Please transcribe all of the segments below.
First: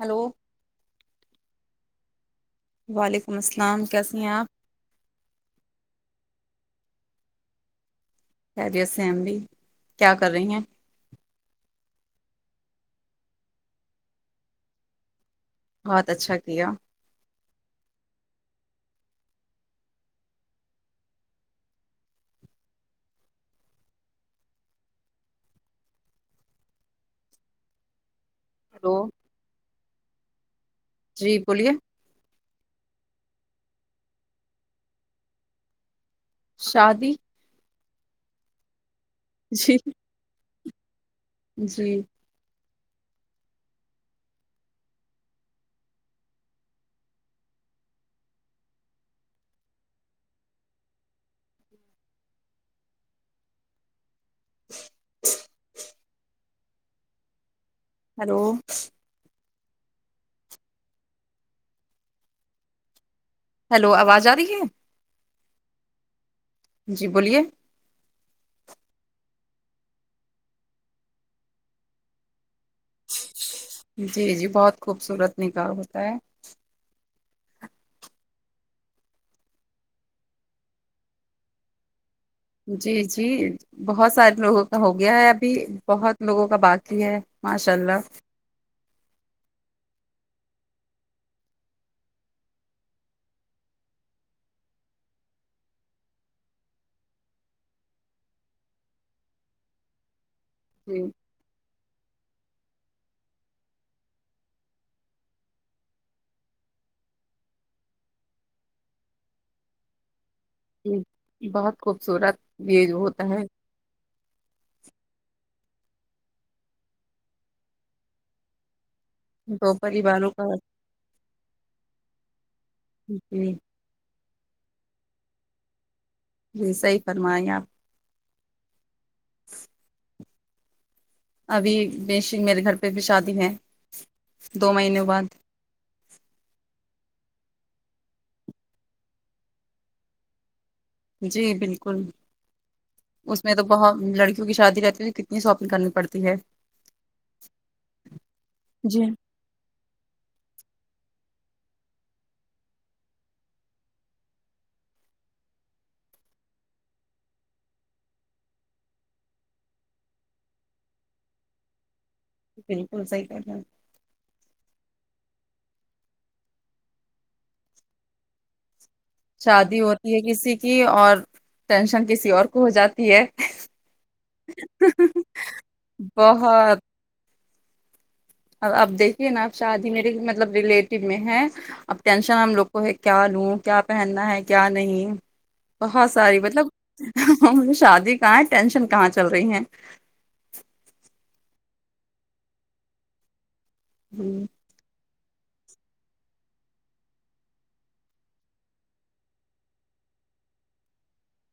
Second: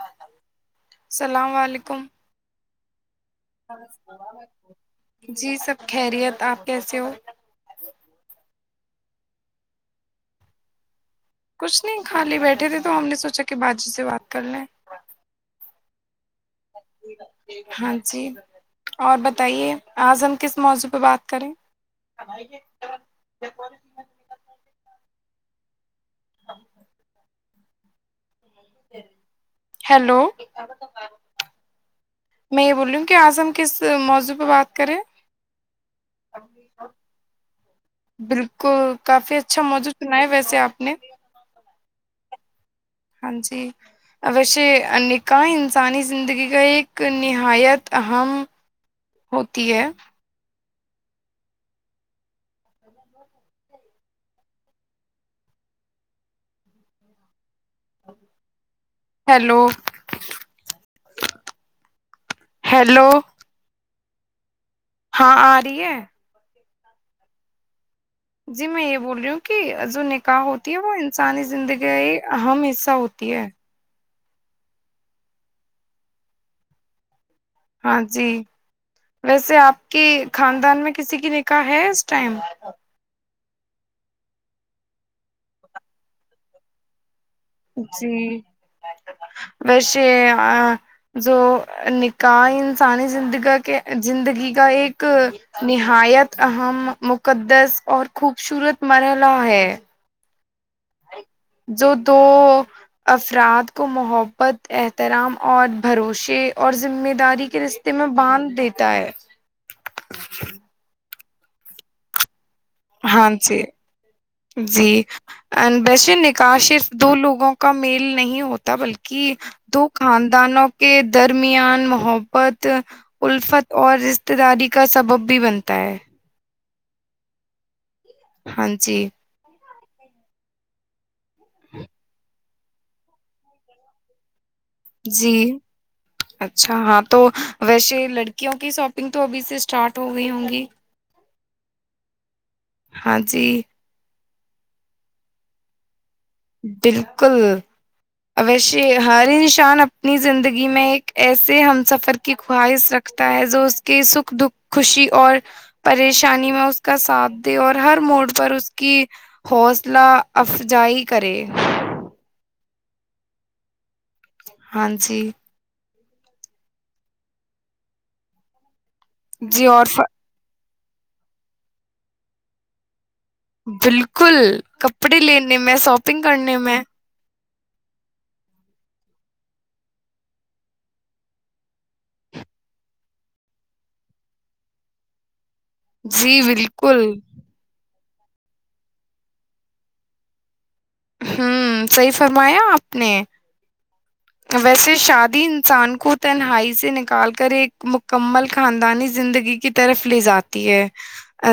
hello السلام علیکم وعلیکم ولیکم السلام کیسی ہیں آپ جی سب خیریت آپ کیسے ہو کیریر سم بھی کیا کر رہی ہیں کچھ نہیں کھالی بیٹھے تھے تو ہم نے سوچا کہ بجی سے بات کر لیں بہت اچھا کیا ہاں جی اور بتائیے آج ہم کس موضوع پہ بات کریں ہلو ہیلو [inaudible] جی بولیے میں یہ بول رہی ہوں کیا اعظم کس موضوع پہ بات کرے شادی برکو [unintelligible] کافی اچھا جی موجود سنا ہے ویس آپ میں جی ہاں جی ویشے نکاح انسانی زندگی کا ایک نہایت اہم ہوتی ہے [inaudible] ہلو ہیلو ہیلو ہلو آواز آ رہی ہے ہاں آ رہی ہے جی بولیے جی میں یہ بول رہی ہوں کہ جو نکاح ہوتی ہے وہ انسانی زندگی کا اہم ایسا ہوتی ہے جی جی بہت خوبصورت نگار ہوتا ہے ہاں جی ویسے آپ کی خاندان میں کسی کی نکاح ہے اس ٹائم جی جی بہت سارے لوگوں کا ہو گیا ہے ابھی بہت لوگوں کا باقی ہے ماشاء اللہ جی ویسے جو نکاح انسانی زندگ کے زندگی کا ایک نہایت اہم مقدس اور خوبصورت مرحلہ ہے ہوں جو دو افراد کو محبت احترام اور بھروسے اور ذمہ داری کے رشتے میں باندھ دیتا ہے بہت خوبصورت یہ ہوتا ہاں ہے جی جی ا ویسے نکاح صرف دو لوگوں کا میل نہیں ہوتا بلکہ کہ دو پریواروں کا خاندانوں کے درمیان محبت جی الفت اور ابتداری کا سبب بھی بنتا ہے جی صحیح فرمائیں آپ ہاں جی ابھی بش میرے گھر پہ بھی شادی ہیں جی اچھا ہاں تو ویسے لڑکیوں کی شاپنگ تو ابھی سے اسٹارٹ ہو گئی ہوں گی جی بالکل ہاں اس میں جی تو بہت لڑکی کی شادی رہتی تو کتنی سوپن کرنی پڑتی ہے بالکل اش جی ہاری نشان اپنی زندگی میں ایک ایسے ہم سفر کی خواہش رکھتا ہے جو اس کے سکھ دکھ خوشی اور پریشانی میں اس کا ساتھ دے اور ہر موڈ پر اس کی حوصلہ افجائی کریں بالکل سحی کر ہے ہاں جی جی شادی اور ہوتی ف- ہے کسی کی اور ٹینشن کسی اور کو ہو جاتی ہے بالکل کپڑے لینے میں شاپنگ کرنے میں ا اب دیکھیے نا اب شادی میرے مطلب ریلیٹو میں ہے اب ٹینشن ہم لوگ کو ہے کیا لوں کیا پہننا ہے کیا نہیں بہت ساری جی مطلب بالکل م شادی کہاں ہے ٹینشن کہاں چل رہی ہیں ہوں صحی فرمایا آپ نے تو ویسے شادی انسان کو تنہائی سے نکال کر ایک مکمل خاندانی زندگی کی طرف لے جاتی ہے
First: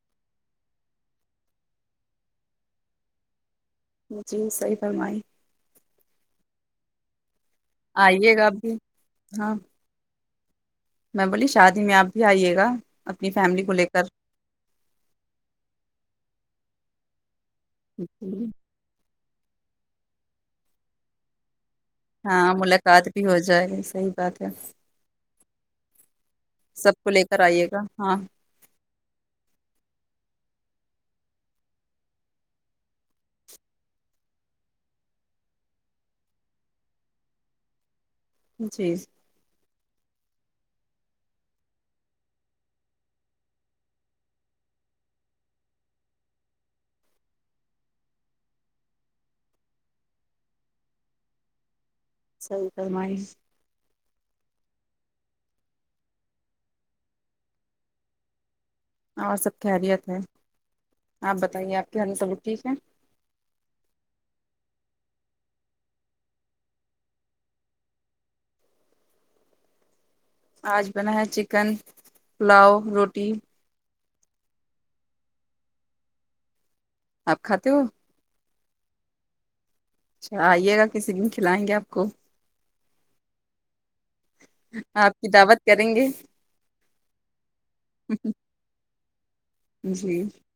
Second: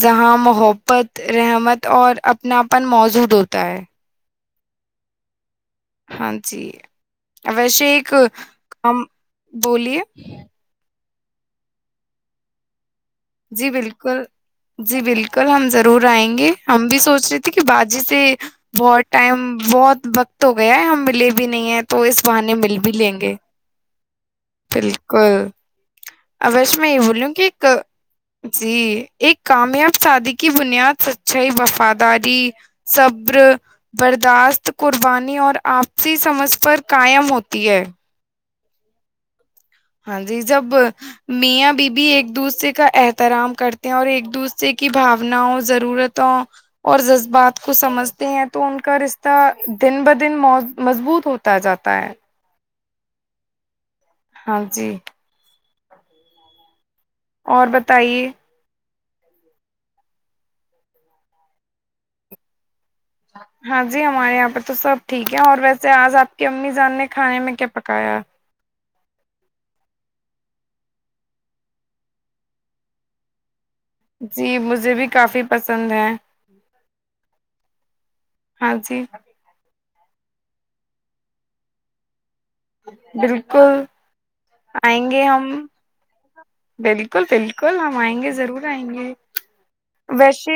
جہاں محبت رحمت اور اپناپن موجود ہوتا ہے مھے صحی فرمائی ہاں جی ویسے ایک آئیے گا اب بھی ہم ہاں بولیے میں بولی شادی میں آپ بھی آئیے گا اپنی فیملی جی کو لے کر بالکل جی بالکل کل ہم ضرور آئیں گے ہم بھی سوچ رہے تھ بج سے بٹ ٹائم بہت وقت ہو گیا ہے ہم م لے بھی نہیں ہیں تو اس ہاں بہانے مل بھی ملاقات لیں گے ہو جائے گی صحیح بات ہے بالکل ابش میں سب یہ کو لے بولوں کر کہ ایک آئیے گا ہاں جی ایک کامیاب شادی کی بنیاد سچائی وفاداری صبر برداشت قربانی اور آپسی سمجھ پر قائم ہوتی ہے جی ہاں جی جب میاں بیوی ایک دوسرے کا احترام کرتے ہیں اور ایک دوسرے کی بھوناؤں ضرورتوں اور جذبات کو سمجھتے ہیں تو ان کا رشتہ دن ب دن مو مضبوط ہوتا جاتا ہے سر کرماری ہاں جی اور بتائیے اور سب خیریت ہے آپ بتائیے آپ کے گھر سلک ٹھیک ہے ہاں جی ہمارے یہاں پہ تو سب ٹھیک ہے اور ویسے آج آپ کی امی جان نے کھانے میں کیا پکایا آج بنا ہے چکن پلاؤ روٹی جی مجھے بھی کافی پسند ہے آپ کھاتے ہو ہاں جی اچھا آئیے گا کسی دن کھلائیں گے آپ کو بالکل آئیں آپ گے کی ہم دعوت کریں گے بالکل بالکل ہم آئیں گے ضرور آئیں گے جی ویسے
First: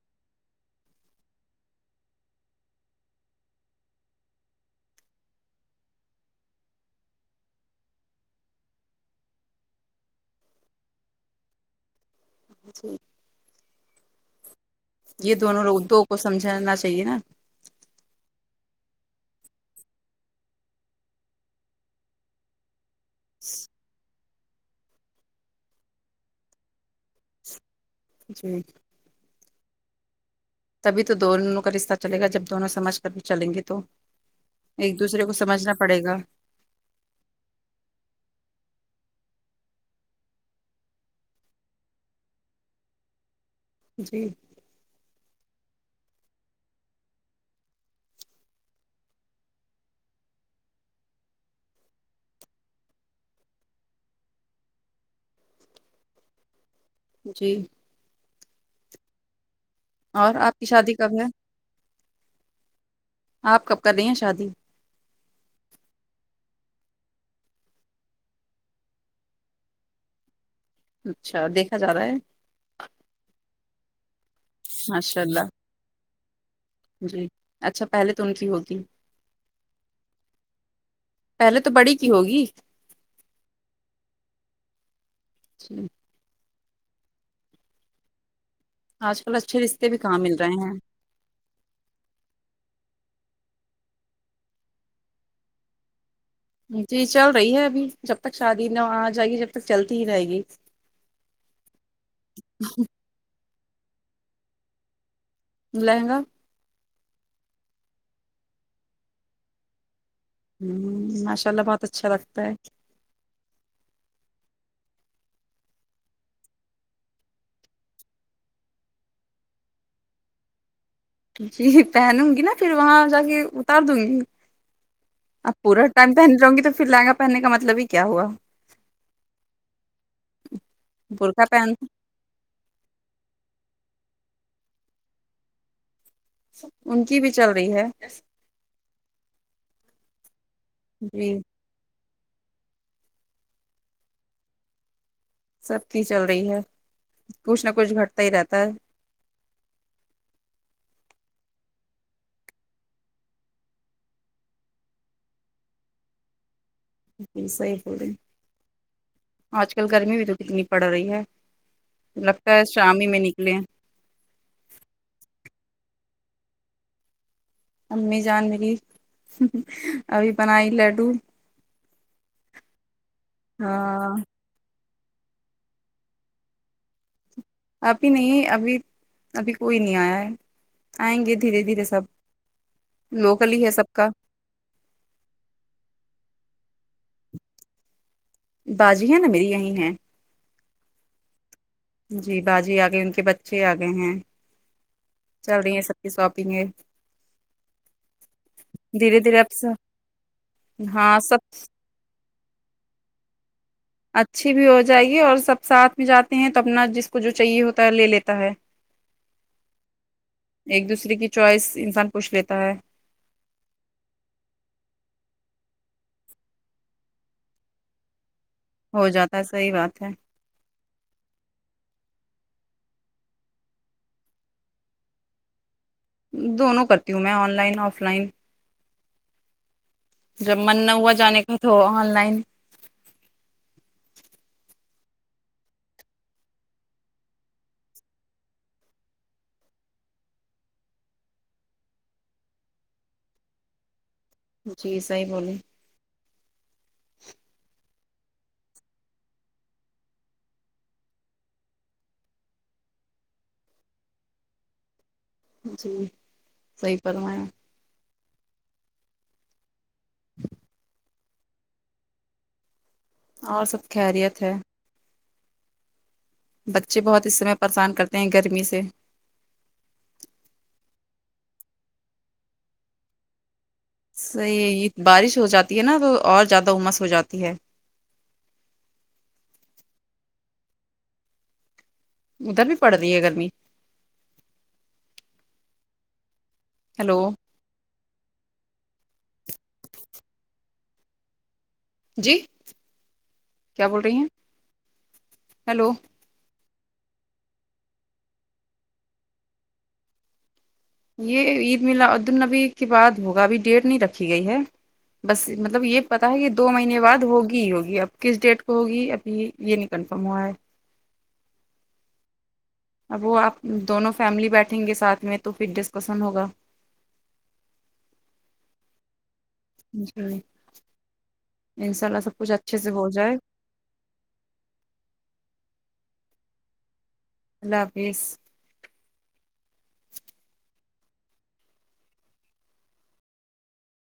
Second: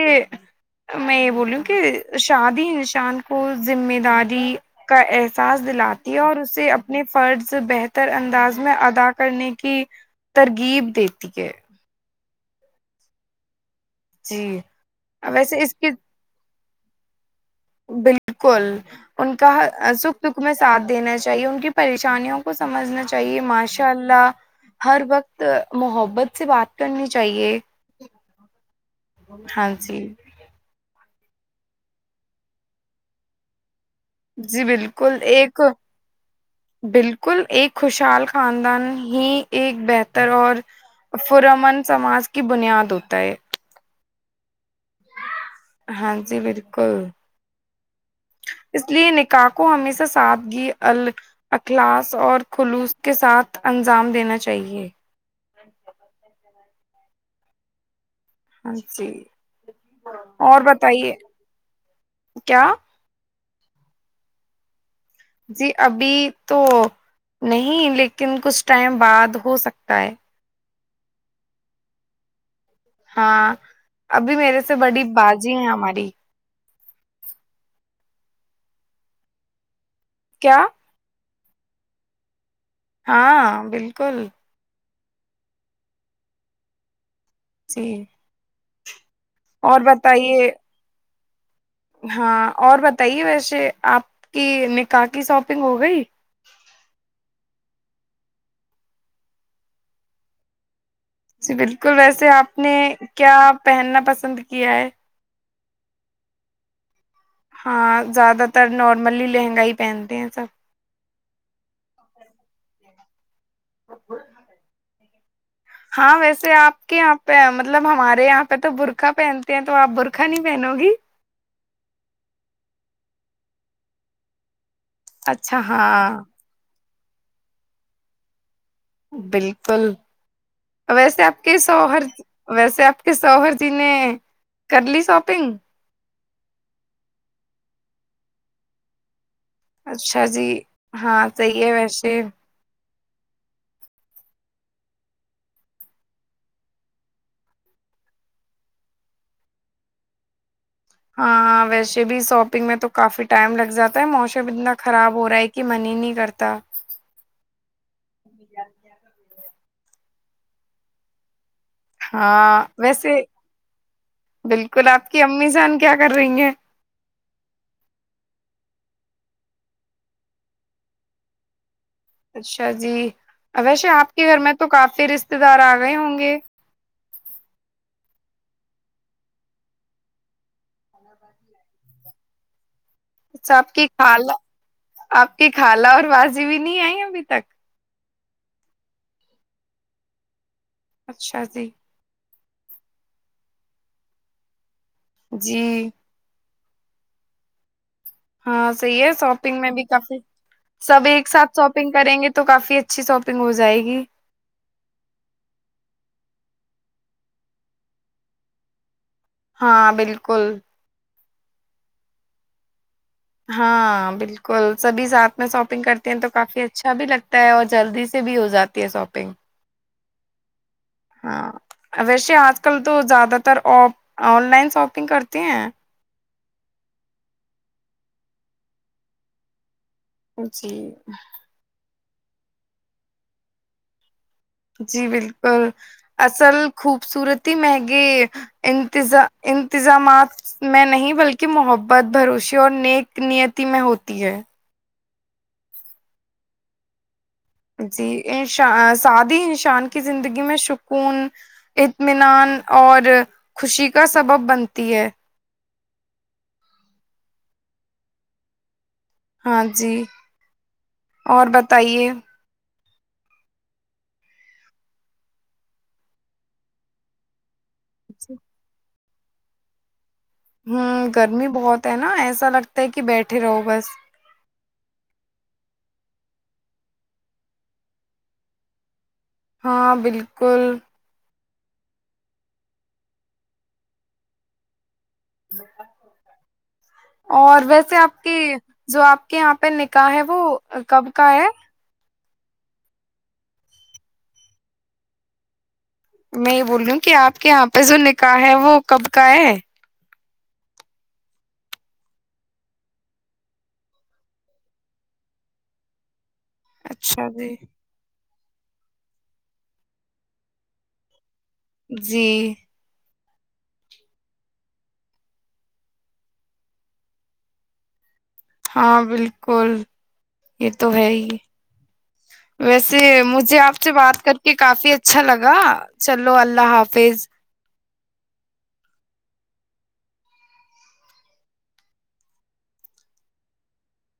میں یہ بولوں کہ شادی انسان کو ذمہ داری کا احساس دلاتی ہے اور اسے اپنے فرض بہتر انداز میں ادا کرنے کی ترغیب دیتی ہے [unintelligible] جی جی یہ دونوں ویسے اس کے ردوں کو سمجھ جنا چاہیے نا بالکل ان کا سکھ دکھ میں ساتھ دینا چاہیے ان کی پریشانیوں کو سمجھنا چاہیے چاہے ماشاء اللہ ہر وقت محبت سے بات کرنی چاہیے جی ہاں جی تبھی تو دونوں کا رشتہ چلے گا جب دونوں سمجھ کر بھی چلیں گے تو جی ایک بالکل دوسرے کو ایک سمجھنا پڑے گا بالکل ایک خوشحال خاندان ہی ایک بہتر اور فرمن سماج کی بنیاد ہوتا ہے جی ہاں جی بالکل اس لیے نکاح کو ہمیشہ سادگی ال اخلاص اور خلوص کے ساتھ انجام دینا چاہیے جی جی آپ اور کی شادی بتائیے کب ہے کیا آپ کب کر رہے ہیں شادی جی ابھی تو نہیں لیکن کچھ ٹائم بعد ہو سکتا ہے اچھا دیکھا جا رہا ہے ہاں ابھی میرے سے بڑی ماشاء بازی اللہ ہے ہماری جی اچھا پہلے تو ان کی ہوتی کیا پہلے تو بڑی کی ہوگی ہاں بالکل جٹھ جی آج کل اچھے اور رشتے بھی کہاں مل بتائیے رہے ہیں ہاں اور بتائیے ویسے آپ کی نکاح کی شاپنگ ہو گئی جی چل رہی ہے ابھی جب تک شادی نہ آ جائیی جب تک چلتی ہی رہے گی جی بالکل ویسے آپ نے کیا پہننا پسند کیا ہے لہنگا ہاں زیادہ تر نارملی لہنگائی پہنتے ہیں سب ہ ماشاء اللہ بہت اچھا لگتا ہے ب ہاں ویسے آپ کے یہاں پہ مطلب ہمارے یہاں پہ تو برخہ پہنتے ہیں تو آپ برقہ نہیں پہنو گی ج پہنوں گی نا پھر وہاں جا کے اتار دوں گی اچھا آپ پورا ٹائم ہاں پہ نہیں رہوں گی تو پھر لہنگا پہننے کا مطلب ہی کیا ہوا بالکل ویسے آپ برقع کے پہن سورد ویسے آپ کے سوہر جی نے کرلی شاپنگ ان کی بھی چل رہی ہے اچھا جی ہاں جی صحی ہے ویسے سب کی چل رہی ہے کچھ نہ کچھ گھٹتا ہی رہتا ہے ہاں ویسے بھی شاپنگ میں تو کافی ٹائم لگ جاتا ہے موسم اتنا خراب ہو رہا ہے کہ من ہی نہیں کرتا ج صحیح ہو رہے آج کل گرمی بھی تو کتنی پڑ رہی ہے ہاں لگتا ہے شام ہی ویسے میں نکلے بالکل آپ کی امی سےان کیا کر رہی ہیں امی جان ملی ابھی بنائی لڈو اچھا جی ویسے آپ ہاں کے گھر میں تو کافی پھر رشتے دار آ گئے ہوں گے ابھی نہیں ابھی ابھی کوئی نہیں آیا ہے آئیں گے دھیرے دھیرے سب لوکل اچا ہی ہے آپ کی سب کا خال آپ کی خالہ اور واز بھی نہیں آئی ابھی تک بازی ہے نا میری یہیں ہے اچھا جی جی باجی آگئے ان کے بچے آگئے ہیں چل رہی ہیں جی سبی سوپیں گ ہاں صحیح ہے دھیرے دھیرے شاپنگ میں اب بھی کافی سب ایک ساتھ شاپنگ کریں گے تو کافی اچھی شاپگ ہو جائے گی اچھی بھی ہو جائے گی اور سب ساتھ بھی جاتے ہیں تو اپنا جس کو جو چاہیے ہوتا ہے لے لیتا ہے ہاں بالکل ایک دوسرے کی چوائس انسان پوچھ لیتا ہے ہاں بالکل سبھی ساتھ میں شاپنگ کرتے ہیں تو کافی اچھا بھی لگتا ہے اور جلدی سے بھی ہو جاتی ہے ہو شاپنگ جاتا ہے صحیح بات اچھا [unintelligible] ہاں ویسے آج کل تو زیادہ تر آن لائن شاپنگ کرتی ہیں [unintelligible] دونوں کرتی ہوں میں آن لائن آف لائن جب جی من نہ ہوا جانے کا تو نائن [unintelligible] جی بالکل اصل خوبصورتی مہنگے انتظا انتظامات میں نہیں بلکہ محبت بھروشی اور نیک نیتی میں ہوتی [unintelligible] جی [unintelligible] جائی بولے [unintelligible] جی انشا سادی انسان کی زندگی میں سکون اطمینان اور خوشی کا سبب بنتی ہے جی صحی پرمایا [unintelligible] ہاں جی [unintelligible] اور بتائیے اور سب خیریت ہے بچے بہت اس سمے پریشان کرتے ہیں گرمی سے ہوں گرمی بہت ہے نا ایسا لگتا ہے کہ بیٹھے رہو بس صحیح یہ بارش ہو جاتی ہے نا تو اور زیادہ امس ہو جاتی ہے ہاں بالکل [unintelligible] ادھر بھی پڑ رہ ہے گرمی [unintelligible] ا ہیلو [unintelligible] اور ویسے آپ کی جو آپ کے یہاں پہ نکاح ہے وہ کب کا ہے جی کیا بول رہی ہیں ہیلو [unintelligible] میں یہ بول رہی ہوں کہ آپ کے یہاں پہ جو نکاح ہے وہ کب کا ہے یہ عید ملا عد النبی کے بعد ہوگا ابھی ڈیٹ نہیں رکھی گئی ہے بس مطلب یہ پت کہ دو مہینے بعد اچھا جی ہوگی ہی ہوگی اب [unintelligible] کس ڈیٹ کو ہوگی ابھی یہ نہیں کنفرم ہوا ہے [unintelligible] جی [unintelligible] اب وہ آپ دونوں فیملی بیٹھیں گے ساتھ میں تو پھر ڈسکسن ہوگا ہاں بالکل [unintelligible] کو یہ تو ہے ہی ان شاء اللہ سب کچھ اچھے سے ویسے ہو جائے مجھے آپ سے بات کر کے کافی اچھا لگا [unintelligible] چلو اللہ حافظ [unintelligible] اللہ حافظ [unintelligible]